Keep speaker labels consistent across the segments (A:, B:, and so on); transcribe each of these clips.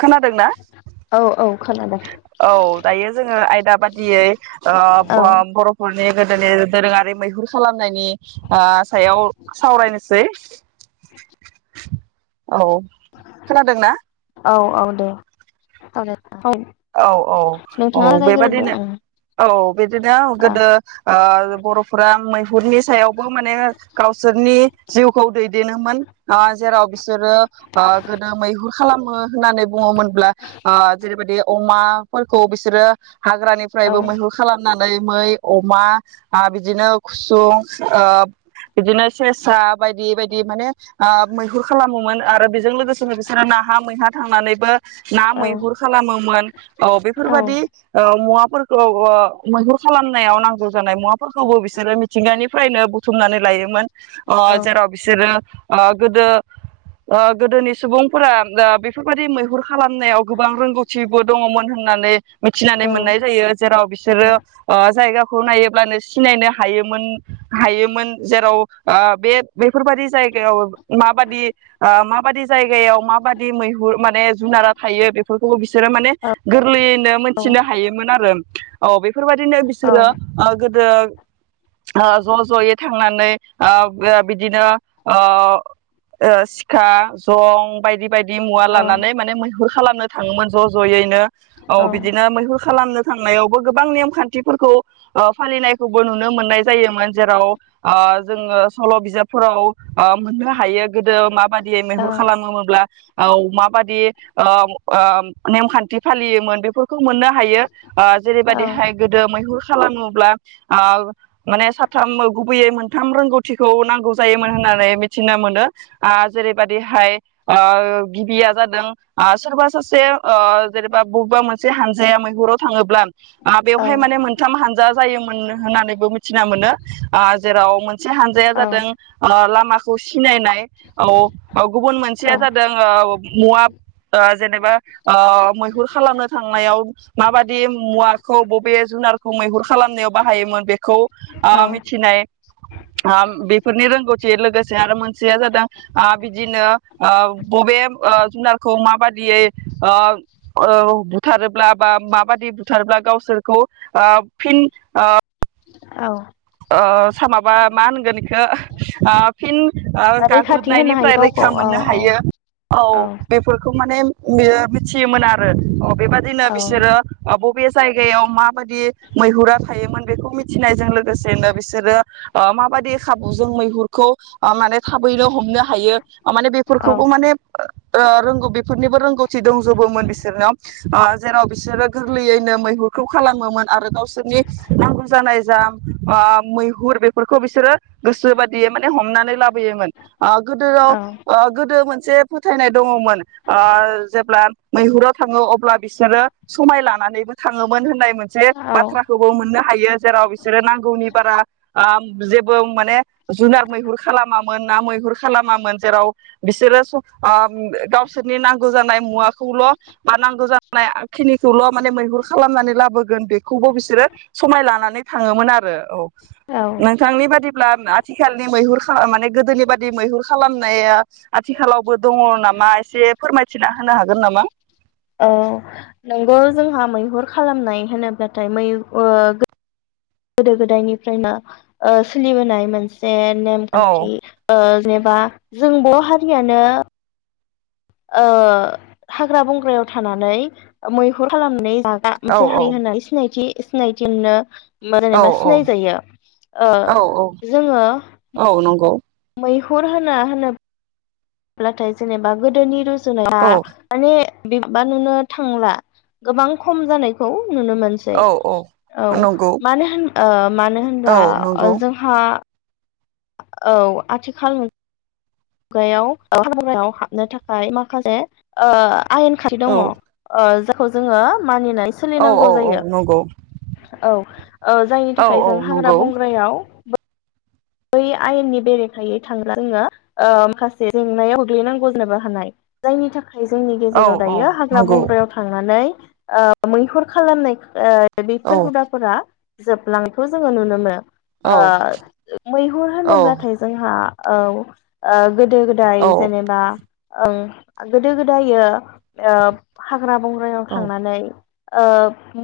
A: खोनादोंना
B: औ औ खोनादों
A: औ दायो जोङो आयदा बादियै
B: औ
A: बर' माने गोदोनि दोरोङारि मैहुर खालामनायनि सायाव सावरायनोसै [inaudible] औ खोनादों ना
B: औ औ दे
A: औ औ औ
B: नोंथाङा जागायग्रोदो
A: बेबादिनो
B: ओं
A: औ बिदिनो
B: औ
A: गोदो बर'फोरा मैहुरनि सायावबो माने गावसोरनि जिउखौ दै देनोमोन जेराव बिसोरो गोदो मैहुर खालामो होननानै बुङोमोनब्ला जेरैबायदि अमाफोरखौ बिसोरो
B: औ
A: हाग्रानिफ्रायबो मैहुर खालामनानै मै अमा बिदिनो खुसुं बिदिनो सेसा बायदि बायदि माने मैहुर खालामोमोन आरो बेजों लोगोसेनो बिसोरो नाहा मैहा थांनानैबो ना
B: औ
A: मैहुर खालामोमोन औ बेफोरबादि ओ मुवाफोरखौ ओ मैहुर खालामनायाव नां गौ जानाय मुाफोरखौबो बिस सोरो मिथिंगानिफ्रायनो बुथुमनानै लायोमोन अ
B: औ
A: जेराव बिसोरो ओ गोदो ओ गोदोनि सुबुंफोरा ओ बेफोरबायदि मैहुर खालामनायाव गोबां रोंगौथि मोन होननानै मिथिनानै मोननाय जायो जेराव बिसोरो
B: औ
A: ओ जायगाखौ नायोब्लानो सिनायनो हायोमोन हायोमोन जेराव ओ बे बेफोरबादि जायगायाव माबादि ओ मा बादि जायगायाव माबादि मैहुर माने जुनारा थायो बेफोरखौबो बिस सोरो माने गोरलैयैनो मोनथिनो हायोमोन आरो औ बै फोरबायदिनो बिसोरो ओ गोद रो ओ ज' ज'यै थांनानै ओ ओ बिदिनो ओ ओ सिखा जं बायदि बायदि मुवा लानानै माने मैहुर खालामनो थाङोमोन ज' ज'यैनो औ बिदिनो मैहुर खालामनो थांनायावबो गोबां नेमखान्थिफोरखौ फालिनायखौबो नुनो मोननाय जायोमोन जेराव ओ जोङो सल' बिजाबफोराव ओ मोननो हायो गोदो माबादि मैहुर खालामोमोब्ला औ माबादि ओ ओ नेमखान्थि फालियोमोन बेफोर खौ मोननो हायो ओ जेरैबायदिहाय गोदो मैहुर खालामोब्ला आ माने साथाम गुबैयै मोन थाम रोंगौथिखौ नांगौ जायोमोन होननानै मिथिनो मोनो ओ जेरैबायादिहाय ओ गिबिया जादों ओ सोरबा सासे ओ जेनेबा बबेबा मोनसे हानजाया मैहुराव थाङोब्ला आ
B: औ
A: बेवहाय माने मोनथाम हानजा जायोमोन होननानैबो मिथिना मोनो आ जेराव मोन से हानजाया जादों ओ लामा खौ सिनाय नाय औ औ गुबुन मोनसेया जादों मुवा ओ जेनेबा ओ मैहुर खालामनो थांनायाव माबायदि मुवाखौ बबे जुनारखौ मैहुर खालामनायाव बाहायोमोन बेखौ
B: औ
A: आ मिथिनाय आ बेफोरनि रोंगौथि लोगोसे आरो मोनसेया जादों आ बिदिनो आ बबे आ जुनारखौ माबादियै आ ओ बुथारोब्ला बा माबाददि बुथारोब्ला गावसोरखौ ओ फिन ओ
B: औ
A: ओ सामाबा मा होनगोन इ खो आ फिन आ
B: रैखाथि होनो हायो
A: गाग्लोबनायनिफ्राय
B: गावखौ
A: रैखा
B: औ
A: मोननो
B: औ
A: हायो औ बेफोरखौ माने बियो मिथियोमोन आरो बेबदिन बिसोरो बब बे जायगायाव माबाददि मैहुरा थायोमोन बेखौ मिथिनायजों लोगोसे बिदिनो बिसोरो ओ माबायदि खाबुजों मैहुरखौ ओ माने थाबैनो हमनो हायो ओ माने
B: औ
A: बेफोरखौबो माने ओ रोंगौ बेफोरनिबो रोंगौथि दंजोबोमोन बिसोरनयाव ओ जेराव बिसोरो गोरलैयैनो मैहुरखौ खालामोमोन आरो गाव सोरनि नांगौ जानाय जा आ मैहुर बेफोरखौ बिसोरो गोसोबादियै माने हमनानै लाब योमोन गोदोआव
B: औ
A: गोदो मोन जे फोथायनाय दङमोन आ जेब्ला मैहुराव थाङो अब्ला बिसोरो समाय लानानैबो थाङोमोन होननाय मोनसे बाथ्राखौबो मोननो हायो जेराव बिसोरो नांगौनि बारा आ जेबो माने जुनार मैहुर खालामामोन, ना मैहुर खालामामोन जेराव बिसोरो ओ गावसोरनि नांगौ जानाय मुवाखौल बा नांगौ जानाय खिनिखौल माने मैहुर खालामनानै लाबोगोन बेखौबो बिसोरो समाय लानानै थाङोमोन आरो औ नोंथांनि बादि अब्ला आथिखालनि मैहुर माने गोदोनि बादि मैहुर खालामनाया आथिखालावबो दङ नामा एसे फोरमायथिना होनो हागोन नामा?
B: औ नंगौ जोंहा मैहुर खालामनाय होनोब्लाथाय मै ओ गोदो गोदायनिफ्रायनो ओ सोलिबोनाय मोनसे जे
A: औ
B: नेमखान्थि जेनेबा जों बर' हारियानो ओ हाग्रा बंग्रायाव थानानै मैहुर खालामनानै जाग्रा
A: औ
B: मोनसे
A: औ
B: हारि होननानै सिनायथि सिनायथि मोनो मा
A: औ
B: जेनेबा सिनायजायो ओ
A: औ औ
B: जोङो
A: औ नंगौ
B: मैहुर होना हना ब्लाथाय जेनेबा गोदोनि जेनेबा
A: औ
B: माने बेबा नुनो थांला गोबां खम जानायखौ नुनो मोनसै
A: औ औ
B: औ
A: नंगौ
B: मानो होन मानो
A: औ
B: होनबब्ला
A: नंगौ
B: जोंहा औ आथिखाल न खुगायाव हामायाव हाबनो थाखाय माखासे आयेन खाथि
A: औ
B: दङ खौ जोङो मानिनाय
A: औ औ
B: सोलिनांगौ
A: औ
B: जायो
A: नंगौ
B: औ जायनि
A: औ
B: थाखाय
A: औ
B: जों हाग्रा
A: नंगौ
B: बंग्रायाव बै आयेननि बेरेखायै थांब्ला जोङो माखासे जेंनायाव गोग्लैनांगौ जनोबो हानाय जायनि थाखाय जोंनि
A: औ
B: गेजेराव
A: औ
B: दायो हाग्रा
A: नंगौ
B: बंग्रायाव थांनानै मैहुर खालामनाय दा
A: औ
B: बेफोर हुदाफोरा जोबलांथ' जोङो नुनो मोनो
A: औ
B: आ मैहुर
A: औ
B: होनोब्लाथाय जोंहा औ आ गोदो गोदाय जेनेबा ओं गोदो गोदायो हाग्रा बंग्रायाव
A: औ
B: थांनानै ओ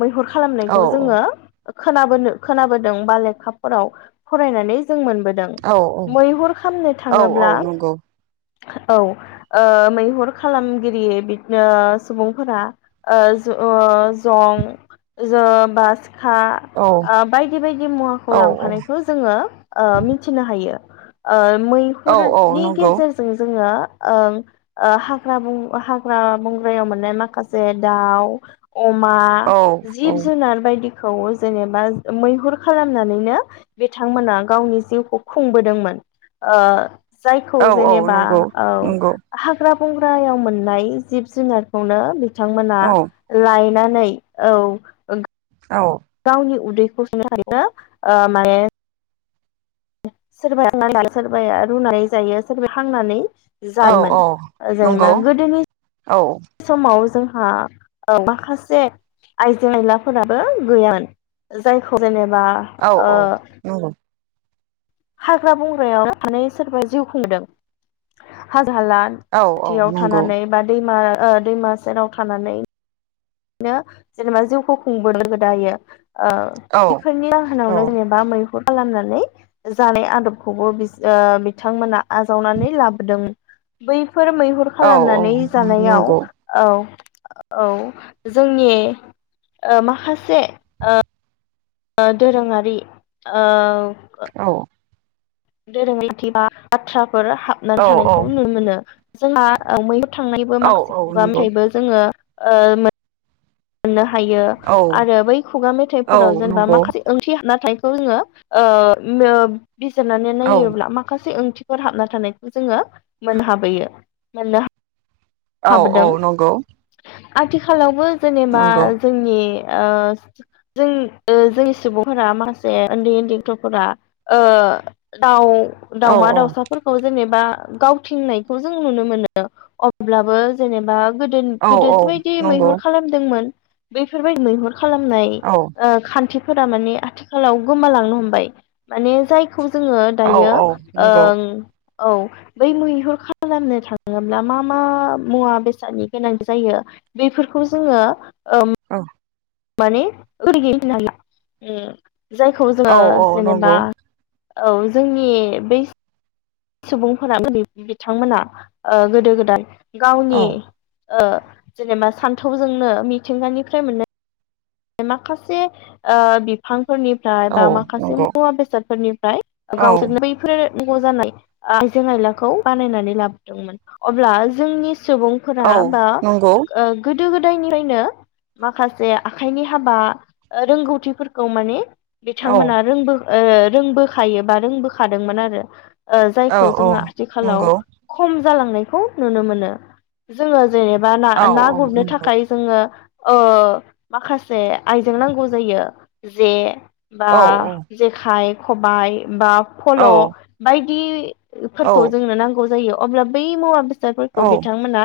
B: मैहुर खालामनायखौ जोङो खोना खोनाबोदों बा लेखाफोराव फरायनानै जों मोन
A: औ औ
B: मैहुर खालामनो
A: औ औ
B: थाङोब्ला
A: नंगौ
B: औ मैहुर खालामगिरि बिदि सुबुंफोरा जं बा
A: औ
B: बायदि बायदि मुवाखौ
A: औ
B: लांफानायखौ मिथिनो हायो आ
A: औ औ
B: मैहुरनि
A: नंगौ
B: गेजेरजों जोङो ओ हाग्रा हाग्रा बंग्रायाव मोननाय माखासे दाउ अमा
A: औ
B: जिब जुनार बायदि खौ जेनेबा मैहुर खालामनानैनो बिथांमोना गावनि जिउखौ खुंबोदोंमोन जायखौ
A: औ औ
B: जेनेबा
A: नंगौ
B: औ
A: नंगौ
B: हाग्रा बंग्रायाव मोननाय जिब-जुनारखौनो बिथांमोना
A: औ
B: लायनानै नै औ ओंखाय
A: औ
B: गावनि उदैखौ सुफुंनो थाखायनो ओ माने सोरबाया सोरबाया रुनानै जायो सोरबाया हांनानै
A: औ
B: जायोमोन
A: औ नंगौ
B: जेनेबा गोदोनि
A: औ
B: समाव जोंहा माखासे आइजें-आयलाफोराबो गैयामोन जायखौ जेनेबा
A: औ
B: बा
A: औ
B: ओ
A: नंगौ
B: हाग्रा-बंग्रायाव थांनानै सोरबाया जिउ खुंदों जाला
A: औ औ
B: खाथियाव
A: नंगौ
B: थानानै बा दैमा ओ दैमा सेराव थानानै बिनो जेनेबा जिउखौ खुंबोदों गोदोयो ओ
A: औ
B: बिफोरनि
A: औ
B: जाहोनावनो जेनेबा मैहुर खालामनानै जानाय आदबखौबो बिथांमोना आजावनानै लाबोदों बै फोर मैहुर
A: औ औ
B: खालामनानै जानायाव
A: नंगौ
B: औ औ जोंनि ओ माखासे ओ दोरोङारि ओ
A: औ
B: दाथ [unintelligible] फोर हाबनानै
A: औ औ
B: थानायखौ नुनो मोनो जोंहा मैहुर थांनायबो
A: औ
B: माखासेखौबा [unintelligible]
A: नंगौ
B: ओमफ्रायबो [unintelligible] जोङो ओ मोननो हा हायो आरो बै खुगा
A: औ
B: मेथाइफोराव जेनेबा
A: नंगौ
B: माखासे ओंथि हाबना थायो बेखौ जोङो ओ ओ बिजिरनानै
A: औ
B: नायोब्ला माखासे ओंथि थिफोर हाबना थानायखौ जोङो मोननो हाबोयो मोननो
A: औ
B: हाबोदों
A: औ नंगौ
B: आथिखालावबो जेनेबा
A: नंगौ
B: जोंनि जों जोंनि सुबुंफोरा माखासे उन्दै उन्दै गथ'फोरा दाउ
A: औ
B: दावमा
A: औ
B: दावसाफोरखौ जेनेबा गावथिंनायखौ जों नुनो मोनो अब्लाबो जेनेबा गोदो
A: औ
B: गोदोसो बायदि
A: नंगौ
B: मैहुर खालामदोंमोन बेफोरबादि मैहुर खालामनाय
A: औ
B: खान्थि फोरा माने आथिखालाव गोमालांनो हमबाय माने जाय फोरखौ जोङो
A: औ
B: दायो
A: औ नंगौ
B: औ बै मैहुर खालामनो थाङोब्ला मा मा मुवा बेसादनि गोनां जायो बेफोरखौ जोङो ओम
A: औ
B: माने [unintelligible] जायखौ जोङो
A: औ औ
B: जेनेबा
A: नंगौ
B: औ जोंनि बै सुबुंफोरा बिथांमोना गोदो गोदाय
A: औ
B: गावनि जेनेबा सान्थौजोंनो मिथिंगानिफ्राय मोननाय माखासे बिफां फोरनिफ्राय
A: औ
B: बा माखासे
A: नंगौ
B: मुवा बेसादफोरनिफ्राय
A: औ
B: गावसोरनो बैफोर नांगौ जानाय आइजें आयलाखौ बानायनानै लाबोदोंमोन अब्ला जोंनि सुबुंफोरा
A: औ
B: बा
A: नंगौ
B: गोदो गोदायनिफ्रायनो माखासे आखाइनि हाबा रोंगौथिफोरखौ माने
A: औ
B: बिथांमोना रोंबो रोंबोखायो बा रोंबोखादोंमोन आरो
A: औ
B: जायखौ
A: औ
B: जोङो आथिखालाव
A: नंगौ
B: खम जालांनायखौ नुनो मोनो जोङो जेनेबा
A: औ
B: ना-ना
A: औ
B: गुरनो
A: नंगौ
B: थाखाय जोङो अ माखासे आइजें नांगौ जायो जे बा
A: औ
B: जेखाय खबाइ बा
A: औ
B: फल' बायदि बि
A: औ
B: फोरखौ जोंनो नांगौ जायो अब्ला बै मुवा बेस सादफोरखौ बिथांमोना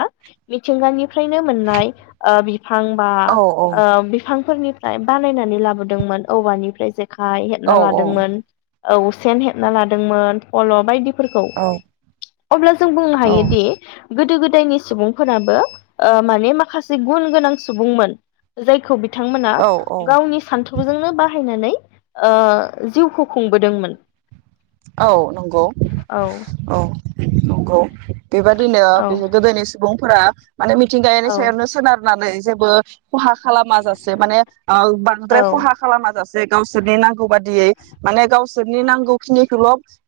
B: मिथिंगानिफ्रायनो मोननाय ओ बि फां बा
A: औ
B: बिफांफोरनिफ्राय बानायनानै लाबोदोंमोन औवानिफ्राय जे खाय हेबना लादोंमोन औ सेन हेबना लादोंमोन फल' बायदि फोरखौ अब्ला जों बुंनो हायोदि गोदो गोदायनि सुबुंफोराबो ओ माने माखासे गुन गोनां सुबुंमोन जायखौ बि थांमोना
A: औ
B: गावनि सान्थौजोंनो बाहायनानै ओ जिउखौ खुंबोदोंमोन
A: औ नंगौ
B: औ
A: औ नंगौ बेबायदिनो
B: औ
A: बे गोदोनि सुबुं फो फोरा माने मिथिंगायानि
B: औ
A: सायावनो सोनार नानै जेबो खहा खालामा जासे माने आ बांद्राय
B: औ
A: खहा खालामा जास जे गावसोरनि नांगौ बादियै माने गावस सोरनि नांगौ निखोल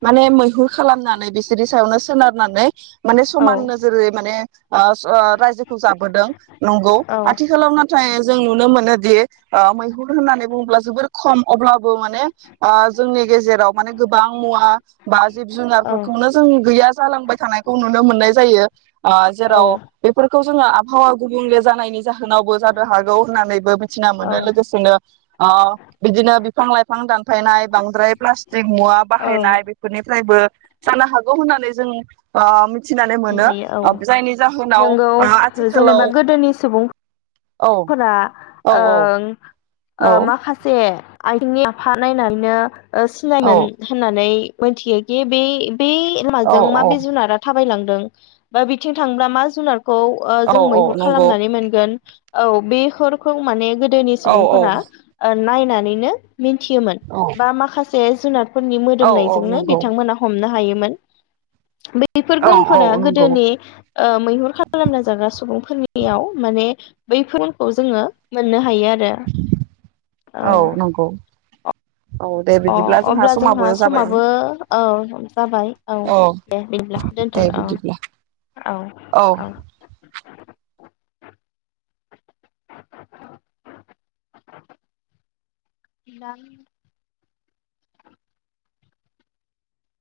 A: माने मैहुर खालामनानै बिसोरनि सायावनो सोनारनानै माने
B: औ
A: समान नोजोरै माने ओ स ओ रायजोखौ जाबोदों नंगौ
B: औ
A: आथिखालाव नाथाय जों नुनो मोनोदि मैहुर होननानै बुङोब्ला जोबोर खम अब्लाबो माने ओ जोंनि गेजेराव माने गोबां मुवा बा जिब जुनारफोरखौनो जों गैया जालांबाय थानायखौ नुनो मोननाय जायो ओ जेराव
B: औ
A: बेफोर खौ जोङो आबहावा गुबुंले जानायनि जाहोनावबो जानो हागौ होननानैबो मिथिना
B: औ
A: मोनो लोगोसेनो ओ बिदिनो बिफां लाइफां दानफायनाय बांद्राय फ्लास जे मुवा
B: औ
A: बाहायनाय बेफोरनिफ्रायबो जानो हागौ होननानै जों आ‌ मि थिनानै
B: बुंनो
A: मोनो
B: हायो औ
A: ओ जायनि जाहोनाव
B: नोंगौ
A: बा आथिखालाव औ
B: फोरा
A: औ औ
B: ओं ओ
A: औ
B: माखासे ए [unintelligible]
A: औ
B: सिनायमोन होननानै मिथियोदि बाय बे
A: औ
B: लामाजों मा बेे जुनारा थाबायलांदों बा बिथिं थांबा मा जुनार खौ
A: औ
B: जों
A: औ
B: मैहुर
A: नंगौ
B: खालामनानै मोनगोन औ बेफोरखौ माने गो गोदोनि
A: औ औ
B: सुबुंफोरा नायनानैनो मिथियोमोन
A: औ
B: बा माखासे जे जुनार फोरनि
A: औ औ
B: मोदोमनायजोंनो
A: नंगौ
B: बिथांमोना हमनो हायो [unintelligible] बेफोर
A: औ औ
B: गुनफोरा
A: नंगौ
B: गोदोनि मैहुर खालामना जाग्रा सुबुंफोरनियाव माने बैफोरखौ जोंङो मोननो हायो आरो औ
A: औ दे
B: अ
A: बिदिब्ला
B: अब्ला जोंहा
A: समाबो जाबाय
B: समाबो औ जाबाय औ दे बिदिब्ला दोनथ'
A: दे बिदिब्ला
B: औ- औ - औ [unintelligible]